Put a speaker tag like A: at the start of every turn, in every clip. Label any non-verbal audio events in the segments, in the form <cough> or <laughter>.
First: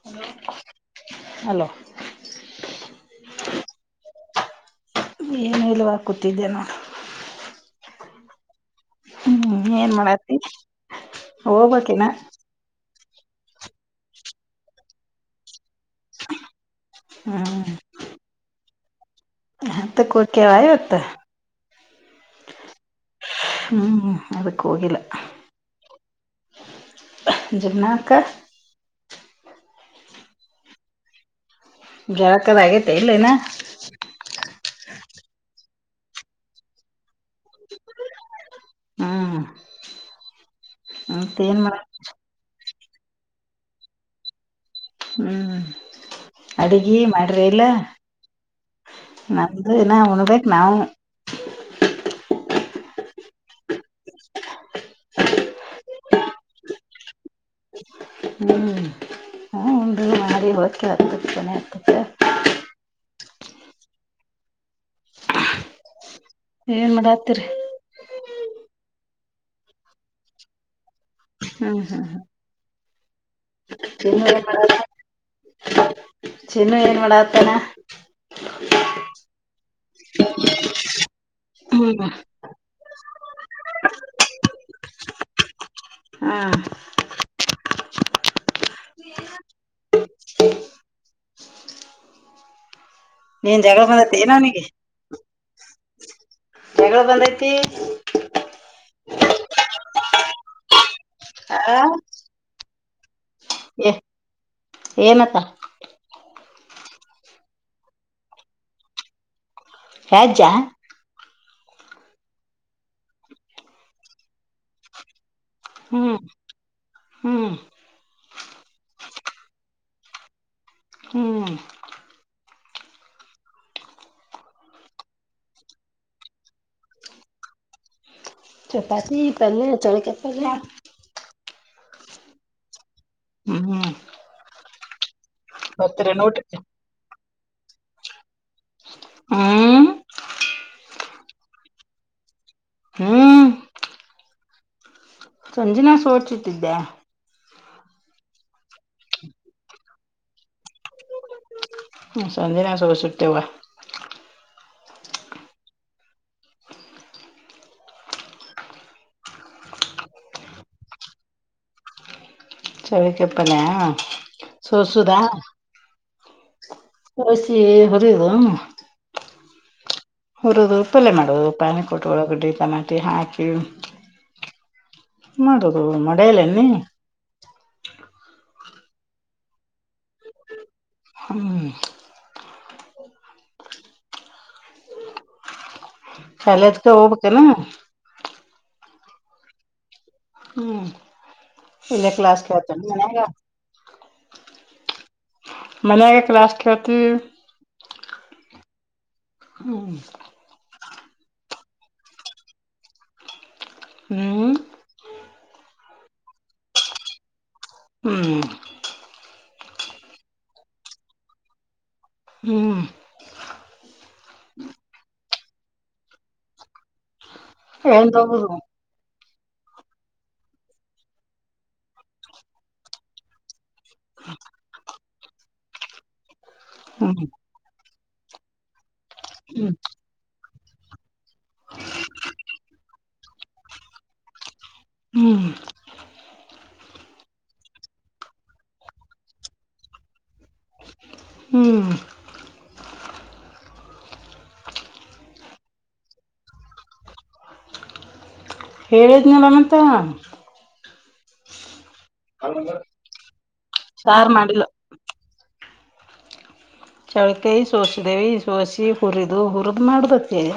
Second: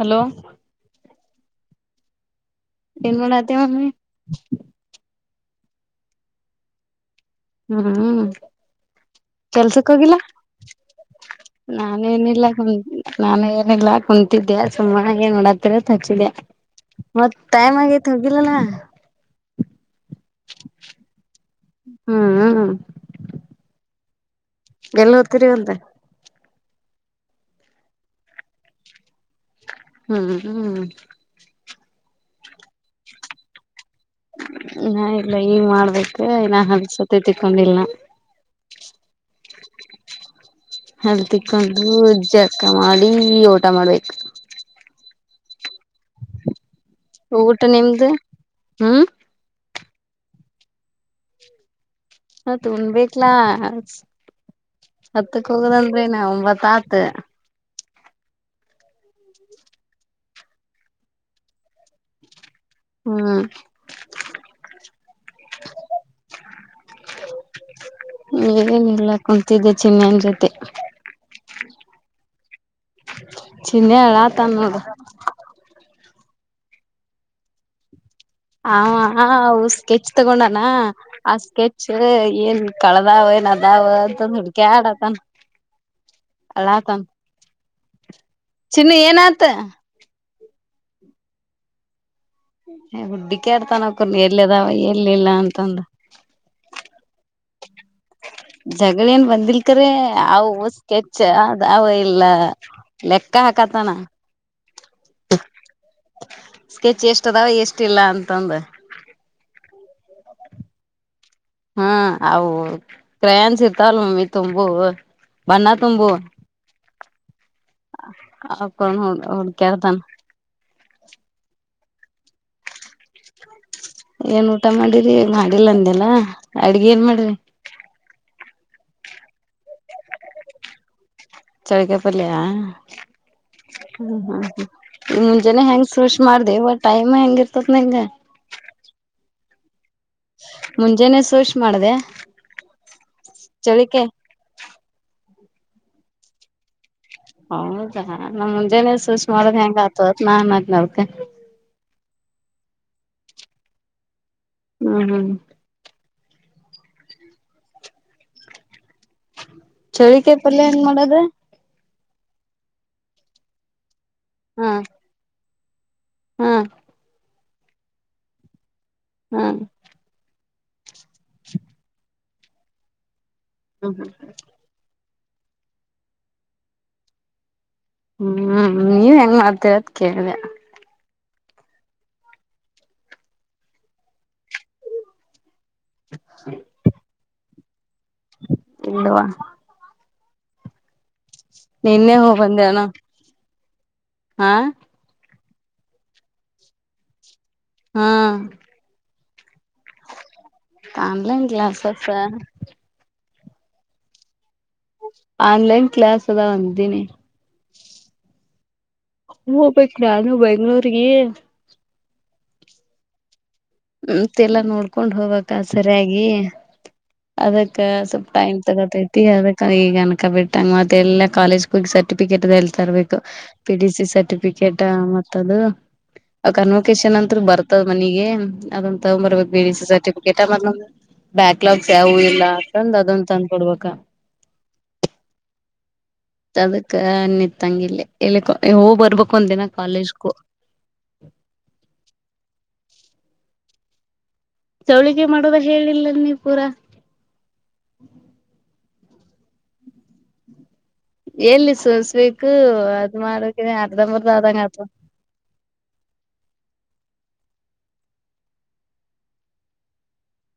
A: Hello
B: <inaudible> hello.
A: ಏನ್ ಮಾಡತ್ತೆ <inaudible>
B: ಏನು ಇಲ್ವ ಕೂತಿದ್ದೆ ನಾನು
A: ಹ್ಮಹು
B: ಹ್ಮ್
A: ಕೆಲ್ಸಕ್ಕ್
B: ಏನ್
A: ಹೋಗಿಲ್ಲ
B: ಮಾಡತಿ ಹೋಗ್ಬೇಕಿನ
A: ನಾನೇನಿಲ್ಲ. ನಾನು ಏನಿಲ್ಲಾ ಕುಂತಿದ್ದೆ ಸುಮ್ಮ ಏನ್ ನೋಡಾತ್ತಿರಂತ ಹಚ್ಚಿದೆ. ಮತ್ತ
B: ಹ್ಮ್
A: ಟೈಮ್ ಆಗಿತ್. ತಗ್ದಿಲಲ.
B: ಹತ್ತ ಕುಕ್ಕೆವಾಯ ಹೊತ್ತ.
A: ಹ್ಮಹುಂ
B: ಹ್ಮ್ ಹು
A: ಎಲ್ಲ್ ಹೋಗತಿರಿ ಅಂತ
B: <inaudible>
A: ಹ್ಮ್ ಹ್ಮ್
B: ಗ್ಯಾದ್. ಹಕ್ಕದಗೈತೆ ಇಲ್ಲೇನಾ
A: ಹಾ ಇಲ್ಲ ಈಗ ಮಾಡ್ಬೇಕ ಇ ಅನ್ಸತಿ ತಿಕೊಂಡಿಲ್ನ
B: ಹ್ಮ್ ಮತ್ತ
A: ಹತಿ
B: ಏನ್ ಮಾಡ
A: ಕೊಂಡು ಅಕ್ಕ ಮಾಡಿ ಊಟ ಮಾಡ್ಬೇಕ್.
B: ಹ್ಮ್. ಅಡಿಗಿ ಮಾಡ್ರಿ ಇಲ್ಲ
A: ಊಟ ನಿಮ್ದು ಹ್ಮ್
B: ನಾನ್. ಇನ ಊಣ್ ಬೆಕ್ ನಾವು
A: ಹತ್ ಉಣಬಿಟ್ಲಾ ಹತ್ತುಕ್ ಹೋಗದಂದ್ರಿ ನ ಒಂಬತ್ತಾತ್.
B: ಹ್ಮ್ ಹಾ ಉಂಡು ಮಾಡಿ ಹೋದಕ್ಕೆ ಅ ಚೆನ ಇರ್ತದೆ
A: ಹ್ಮ್
B: ಏನ್ ಮಾಡಾತ್ತಿರಿ.
A: ಏನಿಲ್ಲ ಕುಂತಿದ್ದೆ ಚಿನ್ನಯನ್ ಜೊತೆ.
B: ಹ್ಮ್ ಹ್ಮ್ ಹ್ಮ್
A: <inaudible> ಚಿನ್ನಯ್ಯ
B: ಚಿನ್ನು ಏನ್ ಮಾಡ
A: ಆಳತನ್ನೋಡ್.
B: ಚಿನ್ನು ಏನ್ ಮಾಡ ಆತಾನ.
A: ಹ ಹ ಹೌಸ್ ಕೆಚ್ ತಗೊಂಡಾನ. ಆ ಸ್ಕೆಚ್
B: ಹ್ಮ್
A: ಏನ್ ಕಳದಾವನದಾವ ಅಂತಂದ ಹುಡ್ಕ್ಯಾಆಡತನ್
B: ಹಾ
A: ಅಳಾತನ್. ಚನ್ನ ಏನತ. ಹ್ಮ
B: ಏನ್ ಜಗಳ
A: ಹುಡುಕ್ಯಾಡ್ತಾನಕ
B: ಬಂದತ್ತ ಏನ ಅವ್ನಿಗೆ
A: ಎಲ್ಲಿದಾವ ಎಲ್ಲಿಲ್ಲ ಅಂತ. <unintelligible>
B: ಹೆಗಳು ಬಂದೈತಿ.
A: ಜಗಳ ಏನ್ ಬಂದಿಲ್ಕರೆ ಆವು ಸ್ಕೆ ಛೆ
B: ಆ
A: ಅದ್ ಅವು ಇಲ್ಲ. ಲೆಕ್.. ಕಾ
B: ಏ
A: ಕತಾನ.
B: ಏನತ್ತ
A: ಸ್ಕೆಚ್ ಎಷ್ಟಿದಾವ ಎಷ್ಟಿಲ್ಲ ಅಂತಂದು.
B: ಹೇಜ್ಜಾ
A: ಹ್ಮ ಅವು ಕ್ರಯನ್ಸ್ ಇರ್ತವಲ್ ಮಮ್ಮಿ ತುಂಬವು. ಬಣ್ಣ ತುಂಬು.
B: ಹ್ಮ್ ಹ್ಮ್.
A: ಆ ಕ ಹ ಹ ಕೆಳ್ತಾನ.
B: ಹ್ಮ್.
A: ಏನ್ ಊಟ ಮಾಡಿರಿ ಮಾಡಿಲ್ಲ ಅಂದ್ಯಲ್ಲ ಅಡ್ಗಿ ಏನ್ ಮಾಡ್ರಿ.
B: ಚಪಾತಿ ಪಲ್ಯ ಚವಳಿಕಯಿಐಞಙ ಕೆಪ್ಪ
A: ಚಳಕಾಯಿ ಪಲ್ಯ ಹ್ಮ
B: ಹ್ಮ್
A: ಹ್ಮ ಹ್ಮ ಮುಂಜಾನೆ ಹೆಂಗ್ ಸ್ವಶ್
B: ಬರ್ತೀರೇನ್
A: ಮಾಡದೆ
B: ಊಟಕ್ಕೆ
A: ಬಟ್ ಆಯಮ್ಮ ಹೆಂಗ ಇರ್ತತಿ. ನಿಂಗಾ.
B: ಹ್ಮ್
A: ಮುಂಜಾನೆ ಸ್ವಿಷ್ ಮಾಡ್ದೆ.
B: ಹ್ಮೂ.
A: ಚಳಿಕೆ.
B: ಸಂಜಿನಾ ಸೋಚಿಚಿಟ್ಟಿದ್ದೆ.
A: ಹೌದಾ ನಮ್ ಮುಂಜಾನೇ ಸ್ವಿಶ್ ಮಾಡದ ಹೆಂಗ ಆತತ್ <inaudible>
B: ಸಂಜೆನಾಸೊಬ ಸಟ್ಟತೆವ
A: ಹ್ಮ್ ಹ್ಮ್ ಚಳಿಕಾಯ್ ಪಲ್ಯ ಹೇಂಗ್ ಮಾಡದು.
B: ಚಳಿಕಾಯ್ ಪಲ್ಯ.
A: ಹಾ
B: ಸೋಸುದಾ..
A: ಹಾ
B: <inaudible> ಎ ಹೋರಿವ
A: ಹಾ
B: ಹೋರದು. ಪ್ಪಲೆ ಮಾಡುವುದು ಪಾಲಿ ಕೊಟ್ಟ ಒಳಗಡೆ ಎ ಟಮಾಟಿ ಹಾಕ
A: <inaudible>
B: ಮಾಡದು ಮಾಡೇಯಲ್ಲೆನ್ ನೀ
A: ಹ್ಮ್ ನೀವ್ ಹೆಂಗ್ ಮಾಡ್ತೀರದ ಕೇಳ್ದೆ.
B: ಹ್ಮ ಸಲೆದಕ್ಕ ಹೋಗಬೇಕನ.
A: ಎಲ್ಲಾ.
B: ಹ್ಮ್ ಇಲ್ಲೇ
A: ನಿನ್ನೆ ಹೋಗ್
B: ಕ್ಲಾಸ್
A: ಬಂದೇವಣ
B: ಕೇಳ್ತೇನ ಮನ್ಯಾಗ.
A: ಹಾ
B: ಮನ್ಯಾಗ ಕ್ಲಾಸ್ಕ್ಕೆತಿ.
A: ಹ
B: ಹ್ಮ
A: ಆನ್ಲೈನ್ ಕ್ಲಾಸಸ್.
B: ಹ್ಮ್
A: ಆನ್ಲೈನ್ ಕ್ಲಾಸ್ ಅದ ಅಂದಿನಿ.
B: ಹ್ಮ್
A: ಹೋಗ್ಬೇಕ ನಾನು ಬೆಂಗಳೂರ್ಗೆ.
B: ಹ್ಮ್
A: ಮತ್ತೆಲ್ಲಾ ನೋಡ್ಕೊಂಡ್ ಹೋಗಕ್ಕ ಸರಿಯಾಗಿ ಅದಕ್ಕ
B: ಏನ್
A: ಸ್ವಲ್
B: ತಗೋದು
A: ಟೈಮ್ ತಗೋತೈತಿ ಅದಕ್ ಈಗ ಅನ್ಕ ಬಿಟ್ಟಂಗ ಮತ್ತ ಎಲ್ಲಾ ಕಾಲೇಜ್ ಹೋಗಿ ಸರ್ಟಿಫಿಕೇಟ್ ಅ ಹೇಳ್ತರ್ಬೇಕು ಪಿ ಡಿ ಸಿ ಸರ್ಟಿಫಿಕೇಟ್ ಮತ್ತದು
B: ಹ್ಮ್
A: ಕನ್ವೊಕೇಶನ್ ಅಂತ ಬರ್ತದ್ ಮನಿಗೆ ಅದನ್ ತಗೊಂಡ್ ಬರ್ಬೇಕ
B: ಹ್ಮ್
A: ಬಿ ಿಸಿ ಸರ್ಟಿಫಿಕೇಟ್ ಮ ಬ್ಯಾಕ್ಲಾಗ್ಸ್ ಯಾವು ಇಲ್ಲ ಅಂತಂದ ಅದೊಂದು ತಂದ್ ಕೊೊಡ್ಬೇಕ
B: ಹ್ಮ್
A: ಅದಕ್ಕ ನಿತ್ತಂಗಿಲ್ಲ ಇಲ್ಲಿ ಹೋಗ ಬರ್ಬೇಕು ಒಂದ ದಿನ ಕಾಲೇಜ್ಗೂ
B: ಹ್ಮ್
A: ಚೌಳಿಕೆ ಮಾಡೋದ ಹೇಳಿಲ್ಲ ನೀವ್ ಪೂರಾ
B: ಹೇಳೇದ್ನನಲ್ಲ ಮತ್ತ
A: ಎಲ್ಲಿ ಸಸ್ಬೇಕು ಅದ ಮಾಡಕ್ ಇ
B: ಸಾರ್
A: ಅರ್ಧಂಬರ್ದ
B: ಮಾಡಿಲ್ಲ
A: ಆದದಂಗ ಅ
B: ಚೌಳಿಕಾಯ್ ಸೋಸಿದೆ ಸೋಸಿ ಹುರಿದು ಹುರದ್ ಮಾಡಬೇಕು ನೀನು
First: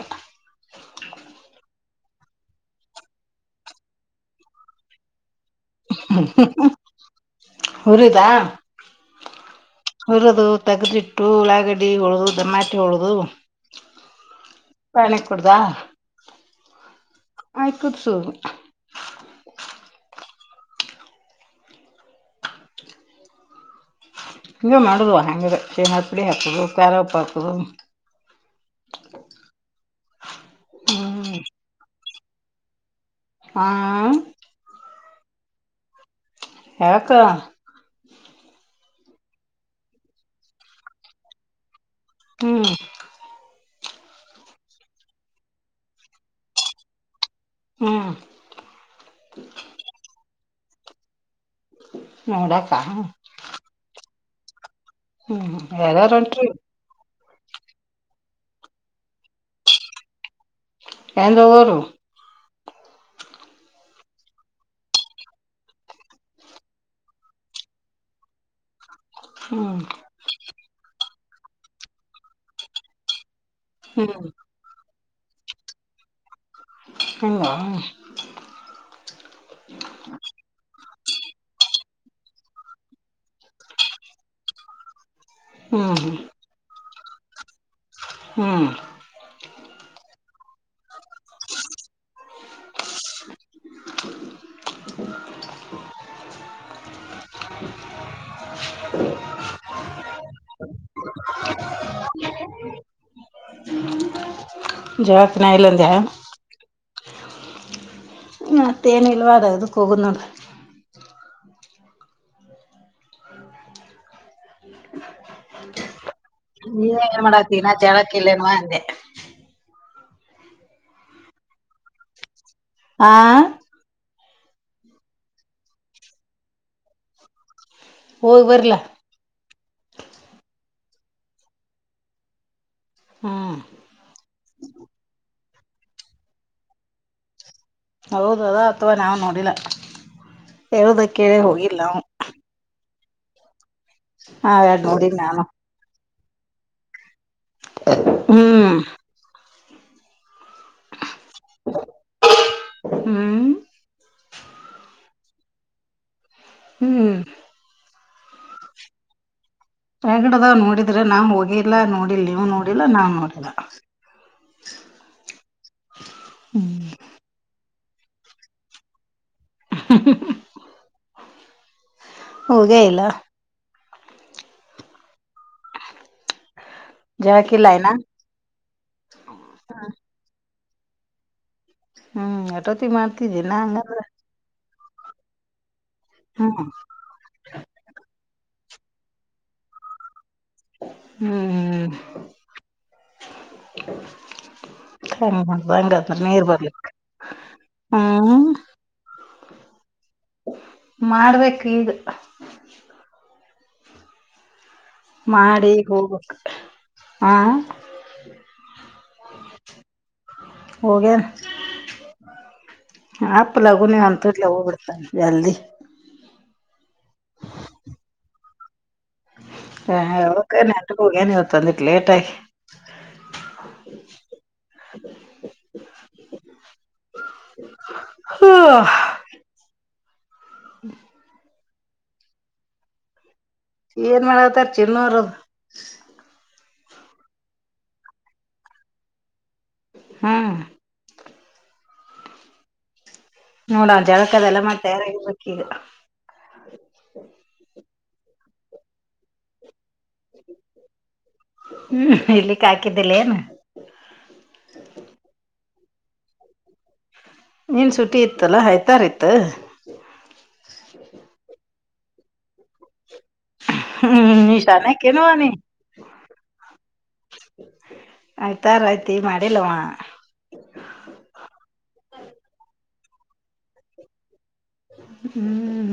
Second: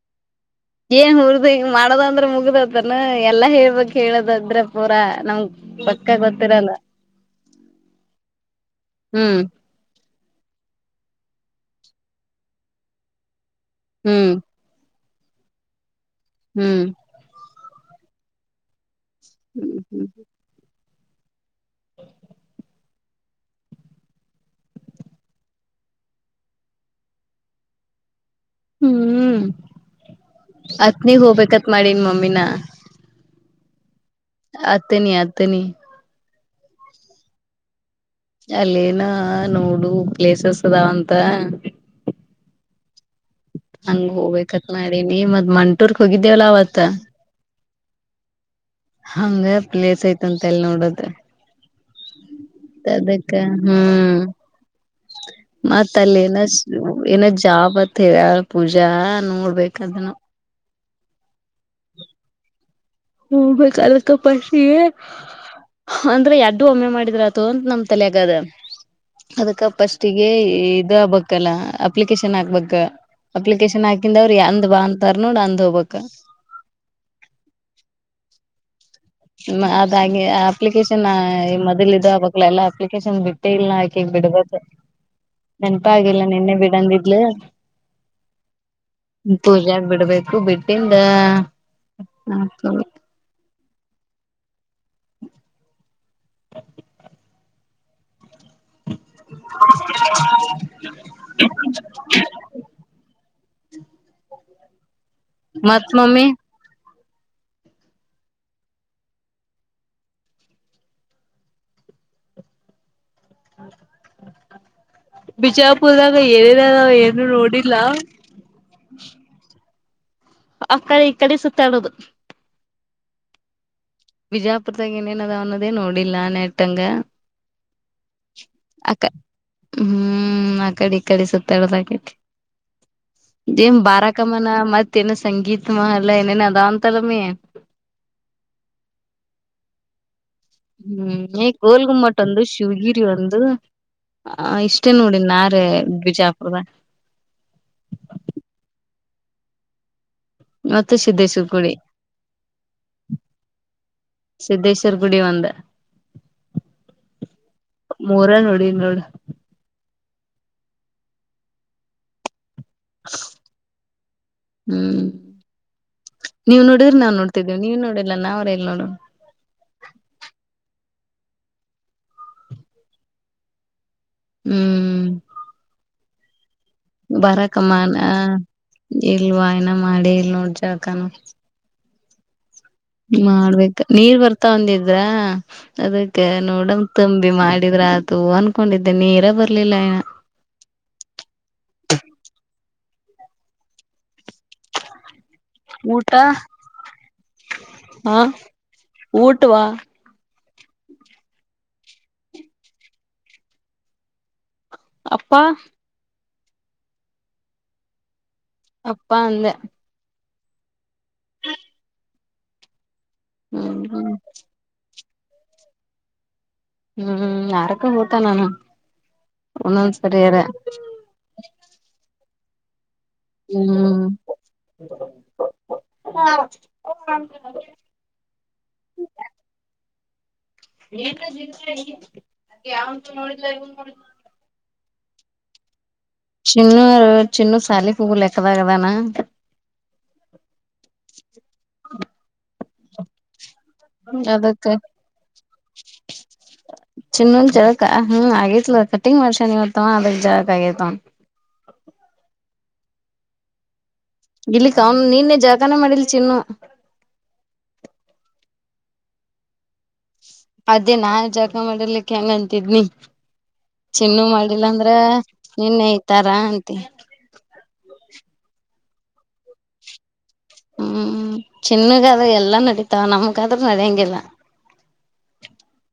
A: ಏನ್ ಹರ್ದ ಮಾಡದ ಅಂದ್ರೆ ಮುಗ್ದತನ ಎಲ್ಲಾ ಹೇಳ್ಬೇಕ ಹೇಳದದ್ರ ಪೂರಾ ನಮ
B: ಹುರಿದಾ
A: ಹ್ಮ್
B: ಹುರದು ತಗ್ದಿಟ್ಟು ಉಳ್ಳಾಗಡ್ಡಿ ಹೊಳದು ಟಮಾಟಿ ಹೊಳದು
A: ಹ್ಮ್
B: ಪಾನಿ ಕುಡದಾ.
A: ಹ್ಮ್
B: ಆಯಕುತ್ಸು.
A: ಹ್ಮ್ ಹ್ಮ್ ಹ್ಮ <inaudible>
B: ಹಿಂಗೆ ಮಾಡುದವ ಹಂಗ ಚೇನ ಪುಡಿ ಹಾಕುದು ಕಾರುಪ್ಪ ಹಾಕುದು.
A: ಹ್ಮ್ ಹತ್ನಿಗ್
B: ಹ್ಮ್
A: ಹೋಗ್ಬೇಕತ್ ಮಾಡನ್ ಮ ಮಿನ
B: ಹಾ
A: ಅಥನಿ ಅಥನಿ.
B: ಯಾಕ
A: ಅಲ್ಲೇನೊ ನೋಡು ಪ್ಲೇಸಸ್ ಅದಾವ ಅಂತ.
B: ಹ್ಮ್
A: ಹಂಗ ಹೋಗ್ಬೇಕತ್ ಮಾಡಿನಿ ಮತ್ ಮಂಟೂರ್ಗ ಹೋಗಿದ್ದೇವಲ್ಲ ಅವತ್ತ.
B: ಹ್ಮ್
A: ಹಂಗೆ ಪ್ಲೇಸ್ ಐತಂತ ಮಲ್ ನೋಡಿದ್ರೆ.
B: <inaudible>
A: ಮತ್ ಅದಕ್ಕ ಹ್ಮ.
B: ಹ್ಮ್
A: ಮತ್ತ ಅಲ್ಲಿ ಏನ
B: ಯಾರಾರಂಟ್ರಿ
A: ಏನ್ ಜಾಬತ್ ಹೇಳ. ಪೂಜಾ ನೋಡ್ಬೇಕದನ್ನ.
B: ಎಂಗವರು.
A: ಹಾಲಕ್ಕಪ್ಪಶಿ ಅಂದ್ರೆ ಎಡ್ಡು ಒಮ್ಮೆ ಮಾಡಿದ್ರ ಅತು ಅಂತ ನಮ್ ತಲೆೆಯಗದ. ಅದಕ್ಕ
B: ಹ್ಮ್
A: ಪಸ್ಟಿಗೆ ಇದ ಬಕ್. ಎಲ್ಲ ಅಪ್ಲಿಕೇಶನ್ ಆಕ್ಬೇಕು. ಅಪ್ಲಿಕೇಶನ್ ಹಾಕಿಂದ
B: ಹ್ಮ್
A: ಅವ್ರರು ಎಂದ್ ಬಾನ್. ತರ್ ನೋಡ ಅಂದ ಹೋಗಬಕ್ಕ.
B: ಹಂಗ
A: ಅದಾಗಿ ಅಪ್ಲಿಕೇಶನ್ನೇ ಮೊದ್ಲ. ಇ ಆಕ್ಲ ಎಲ್ಲಾ ಅಪ್ಲಿಕೇಶನ್ ಬಿಟ್ಟೆ ಇಲ್ಲ ಆಕಿಗ್ ಬಿಡಬೇಕು.
B: ಹ್ಮ್
A: ನೆನಪ
B: ಹ್ಮ್
A: ಆಾಗಿಲ್ಲ ನಿನ್ನೆ ಬಿಡಂದಿದ್ದ.
B: ಹ್ಮ್
A: <unintelligible> ಪೂಜಾಗ ಬಿಡಬೇಕ್. ಬಿಟ್ಟಿಂದ ನಾ
B: ಹ
A: <inaudible>
B: <inaudible> <inaudible>
A: <inaudible>
B: <inaudible> ಜಾತ್ನ ಇಲ್ಲಂದ
A: ಮತ್ ಮಮ್ಮಿ
B: ಮತೇನ ಇಲ್ಲವಾ ಅದ ಇದುಕ್ಕ ಹೋಗದ ನೋಡ.
A: ಹ್ಮ ಬಿಜಾಪುರದ. ಈಗ ಏನಿದವ
B: ನೀವ ಏನ್
A: ಏನು
B: ಮಾಡಾತಿ
A: ನೋಡಿಲ್ಲ.
B: ಇನ್ನ ಜಳಕ್ಕ ಇಲ್ಲೇನ್ವಾ ಅಂದೆ
A: ಅಕ್ಕ ಈ ಕಡೆ ಸುತ್ತಾಡೋದು.
B: ಆ
A: ಬಿಜಾಪುರದಾಗ ಏನೇನ ಅದಾವ ಅನ್ನೋದೇ ನೋಡಿಲ್ಲ ನೆಟ್ಟಂಗ.
B: ಓಗ್ ಬರ್ರಲ.
A: ಅಕಡಿ ಇಕಡಿ ಸುತ್ತಡದಾಕೆತಿ.
B: ಹ್ಮ್
A: ಜೇಮ್ ಬಾರಾಕಮಾನ ಮತ್ತೆನ ಸಂಗೀತ. ಮಲ್ಲ ಏನೇನೊ ಅದಾವಂತಲಮಿ.
B: ಹೌದು ಅಥವಾ ನಾವ್ ನೋಡಿಲ್ಲ. ಹೇಳುದ ಕೇಳಿ
A: ಹ್ಮ್
B: ಹೋಗಿಲ್ಲ
A: ಗೋಲ್
B: ನಾವು
A: ಗುಮ್ಮಟ್ಟ ಒಂದು ಶಿವಗಿ ಒಂದು.
B: ಹಾ
A: ಹ
B: ಎರಡ್
A: ಇಷ್ಟೇ
B: ನೋಡಿನ್
A: ನೋಡಿ
B: ನಾನು
A: ನಾರೇಬಿಜಾ. ಹೌದಾ
B: ಹ್ಮ್
A: ಮತ್ತೆ ಸಿದಿದ್ದೇಶ್ವರ್ ಕುಡಿ
B: ಹ್ಮ್
A: ಸಿದಿದ್ದೇಶ್ವರ್ ಗುಡಿ ಒಂದ.
B: ಹ್ಮ್
A: ಮೂರೆ ನೋಡಿನ್ ನೋಡು.
B: ರಗಡದ್ ನೋಡಿದ್ರೆ ನಾನ್ ಹೋಗಿಲ್ಲಾ ನೋಡಿಲ್ ನೀವು ನೋಡಿ.
A: ಹ್ಮ್ ನೀವು ನೋಡಿದ್ರೆ ನಾನ್ ನೋಡ್ತಿದ್ದೇವ ನೀವ ನೋಡ ಇಲ್ಲ ನಾ ಅವರೇಲ್ಲ ನೋಡನ
B: ಹೋಗೇ ಇಲ್ಲ.
A: ಹ್ಮ್
B: ಜಳಕಿಲ್ಲ ಇನ
A: ಬಾರಕಮನ್ ಇಲ್ವಾ ಏನ ಮಾಡೇ ಇಲ್ ನೋಡ್ ಜ. ಕನು
B: ಹ್ಮ್ ಎಟೋತಿ
A: ಹ್ಮ
B: ಮಾಡ್ತಿದ್ದೀನ
A: ಮಾಡ್ಬೇಕ
B: ಹಂಗಂದ್ರ
A: ನೀರ್ ಬರ್ತಾ ಒಂದಿದ. ಹೌದ ಅದಕ್ಕೆ
B: ಹ್ಮ್
A: ನೋಡಮ ತಂಬಿ ಮಾಡಿದ್ರ ಆತು ಅನ್ ಹಕೊಂಡಿದ್ದೆ ನೀರ ಬರ್ಲಿಲ್ಲ ಆ.
B: ಹ್ಮ್ ಹ್ಮ್ ಹಂಗ ಮಾಡ
A: ಊಟ
B: ಹಂಗಂದ್ರ ನೀರ್ ಬರ್ಲಿಕ್ಕೆ
A: ಹಾ
B: ಹ್ಮ್.
A: ಊಟವಾ
B: ಮಾಡ್ಬೇಕ್ ಈಗ.
A: ಅಪ್ಪ
B: ಮಾಡಿ ಈಗ ಹೋಗಬೇಕ. ಆ
A: ಅಪ್ಪಾ ಅಂದೆ.
B: ಹೋಗ್ಯಾರ. ಅಪ್
A: ಹ್ಮ್
B: ಲಗುನ
A: ಹ್ಮ್
B: ಅಂತ ಇಡ್ಲ ಹೋಗಬ ಬಿಡ್ತಾನೆ. ಜಲ್ದಿ
A: ಹ್ಮ್ ಆರಕ್ಕೂ ಹೊತನನು.
B: ಹ ನಟೋಗ ನೀತ್ತುಂದಿ ಲೇಟ್ ಆಗಿ. ಹೂ
A: ಹ್ಮ್ ಏನ <unintelligible>
B: <unintelligible> ಹನಾರದ.
A: ಚನ್ನು ಚಿನ್ನು ಸಾಲಿ ಪೂ ಲೆಕ್ಕದಾಗದಾನ.
B: ಹ್ಮ್
A: ಹ
B: ನೋಡ ಜಾಗಕ್ಕೆದಲ್ಲ ಮಾಡ ತಯಾರ
A: ಚಿನ್ನಗ್ ಜಳಕ. ಹ್ಮ್ ಆತ್ಲ ಕಟಿಂಗ್ ಮಾಡ್ಸ್ಯ ನೀವ ತ ಅದಕ್ಕೆ <unintelligible>
B: ಕಾಕ ಇದಲ್ಲೇನು.
A: ಗಿಳಿಕ ಅವ ನಿನ್ನೆ ಜಾ ಕನ ಮಡಲ್ ಚಿನ್ನು.
B: ನನ್ ಸುಟ್ಟಿ ಇತ್ತಲ್ಲಾ ಆಯ್ತಾರ್ ಇತ್.
A: ಅದೇ ನಾ ಜಳಕ ಮಾಡಲಿಕ್ಕೆ. <unintelligible> ಅಂತಿದ್ವಿ. ಚಿನ್ನು
B: ಹ್ಮ್ ನೀ
A: ಮಾಡಿಲ್ಲ ಅಂದ್ರ
B: ಶಾನ್ಯಾಕೇನವ್ವ ನೀ
A: ನಿನ್ನೆ ಐತಾರ ಅಂತೆ.
B: ಆಯ್ತಾರಯ್ತಿ ಮಾಡಿಲ್ಲವ.
A: ಹ್ಮ್ ಚಿನ್ನುಗಾದ್ರ ಎಲ್ಲಾ ನಡಿತಾವ ನಮಗಾದ್ರೂ ನಡಿಯಂಗಿಲ್ಲ.
B: ಹ್ಮ್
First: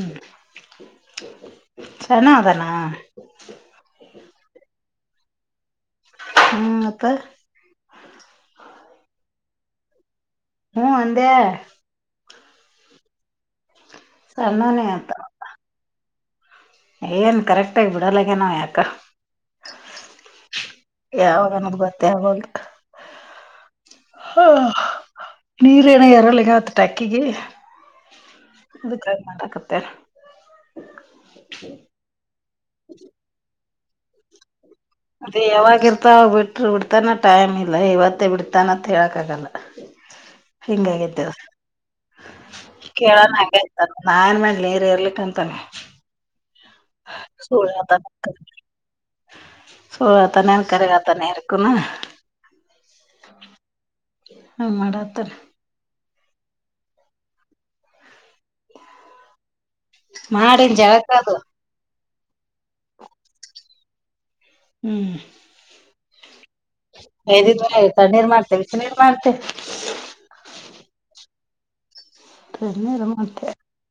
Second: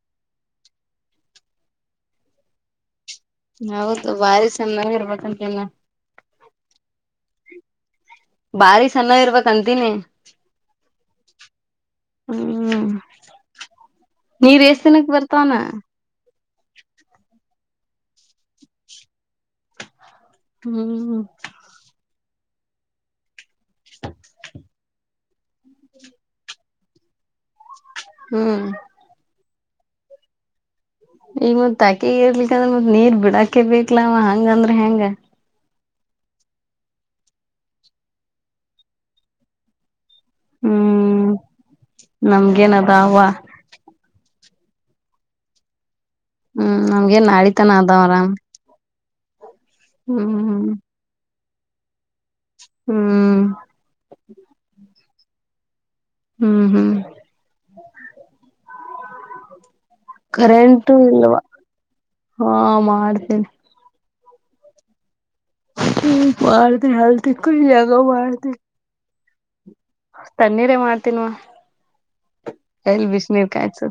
B: ಚನ್ನ ಅದಾನ.
A: ಹೌದು ಬಾರಿ <unintelligible>
B: ಹ್ಮ್ ಮತ್ತ
A: ಬಾರಿ ಸಣ್ಣ ಇರಬೇಕ್. ತಂದಿನಿ.
B: ಹ್ಮ್ ಅಂದೆ
A: ಹ್ಮ
B: ಸಣ್ಣಾನೇ
A: ನೀರೇಸದಿನಕ್ಕ
B: ಅಂತ
A: ಬರ್ತಾನ.
B: ಏನ್ ಕರೆಕ್ಟ ಆಗಿ ಬಿಡಲ್ಲಗನಾ ಯಾಕ.
A: ಹ್ಮ್
B: ಯಾವಾಗನ್ನೋದು ಗೊತ್ತೆ ಆಗ್ವಲ್ಡು. ಹ ನೀರ ಏನ ಏರಲ್ಲಿ ಆಗವ ಆತ್ ಟಾಕ್ಕಿಗೆ.
A: ಹ್ಮ್
B: <unintelligible> ತ್ತ.
A: ಈಗ ಮತ್ ಟಾಕಿಗಿ ಇರ್ಲಿಕಂದ್ರೆ ಮತ್ ನೀರ್ ಬಿಡಾಕೆ ಬೇಕ. <unintelligible> ಹಂಗ ಅಂದ್ರೆ
B: ಅದೇ ಯಾವಾಗಿರ್. ಬಿಟ್ಟ್ರರು ಬಿಡ್ತಾನ ಟೈಮ್ ಇಲ್ಲ ಇವತ್ತೇ ಬಿಡ್ತಾನಂತ ಹೇಳಕ್ ಆಗಲ್ಲ.
A: ಹ್ಮ್
B: ಹಿಂಗಾಗಿದ್ದೇವ
A: ನಮ್ಗೇನ್ ಅದಾವ
B: ಕೇಳೋನ್ತ ನಾನ್ ಮಾಡ ನೀರು ಎರ್ಲಿಕ್ಕ ಅಂತಾನ.
A: ಹ್ಮ್ ನಮ್ಗೇನ್ ನಾಳಿತನ ಆದದಾ ಅರಾಮ್.
B: ಸುಲ್ ಹೇಳ್ತಾನ ಕರೆ ಹೇಳ್ತಾನ ಯಾರಿಗ್ <unintelligible>
A: ಹ್ಮ್
B: ಹ ಮಾಡತ್. ತ್ತ
A: ಹ್ಮ್ ಹ್ಮ್
B: ಮಾಡಿನ್
A: ಕರೆಂಟು
B: ಜಳಕ ಅದು
A: ಇಲ್ವಾ. ಹಾ ಮಾಡ್ತೇನೆ.
B: ಹ್ಮ್
A: ಹ್ಮ್ <inaudible> ಬಾರದೆ ಹಾಲತಿ ಕ ಜಾಗ ಬಾರತಿ <inaudible>
B: ತಿ
A: ತನ್ನೀರ್ ಮಾಡ್ತೀನ್ವ ಎಲ್
B: ತಣ್ಣೀರ್
A: ಬಿಸ್ಣೀರ್
B: ಮಾಡ್ತೀಯ
A: ಕಾಯ್ಸು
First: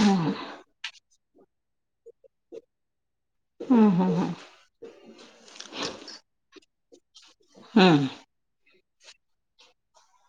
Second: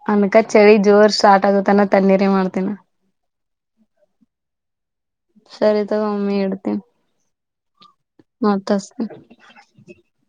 B: ಹ್ಮ್
A: ಅನಕ ಚಳಿ ಜೋರ್ ಸಾತ್ ಅದು ತಾನ್ ತಣ್ಣೀರಿ ಮಾಡ್ತೇನಿ
B: ಹ್ಮ್ ಹ್ಮ್ ಹ್ಮ್
A: ಸರಿ ತಗೋ ಮಮ್ಮಿ ಇಡ್ತನಿ.
B: ಹ್ಮ್
A: ಮತ್ತ್ <inaudible>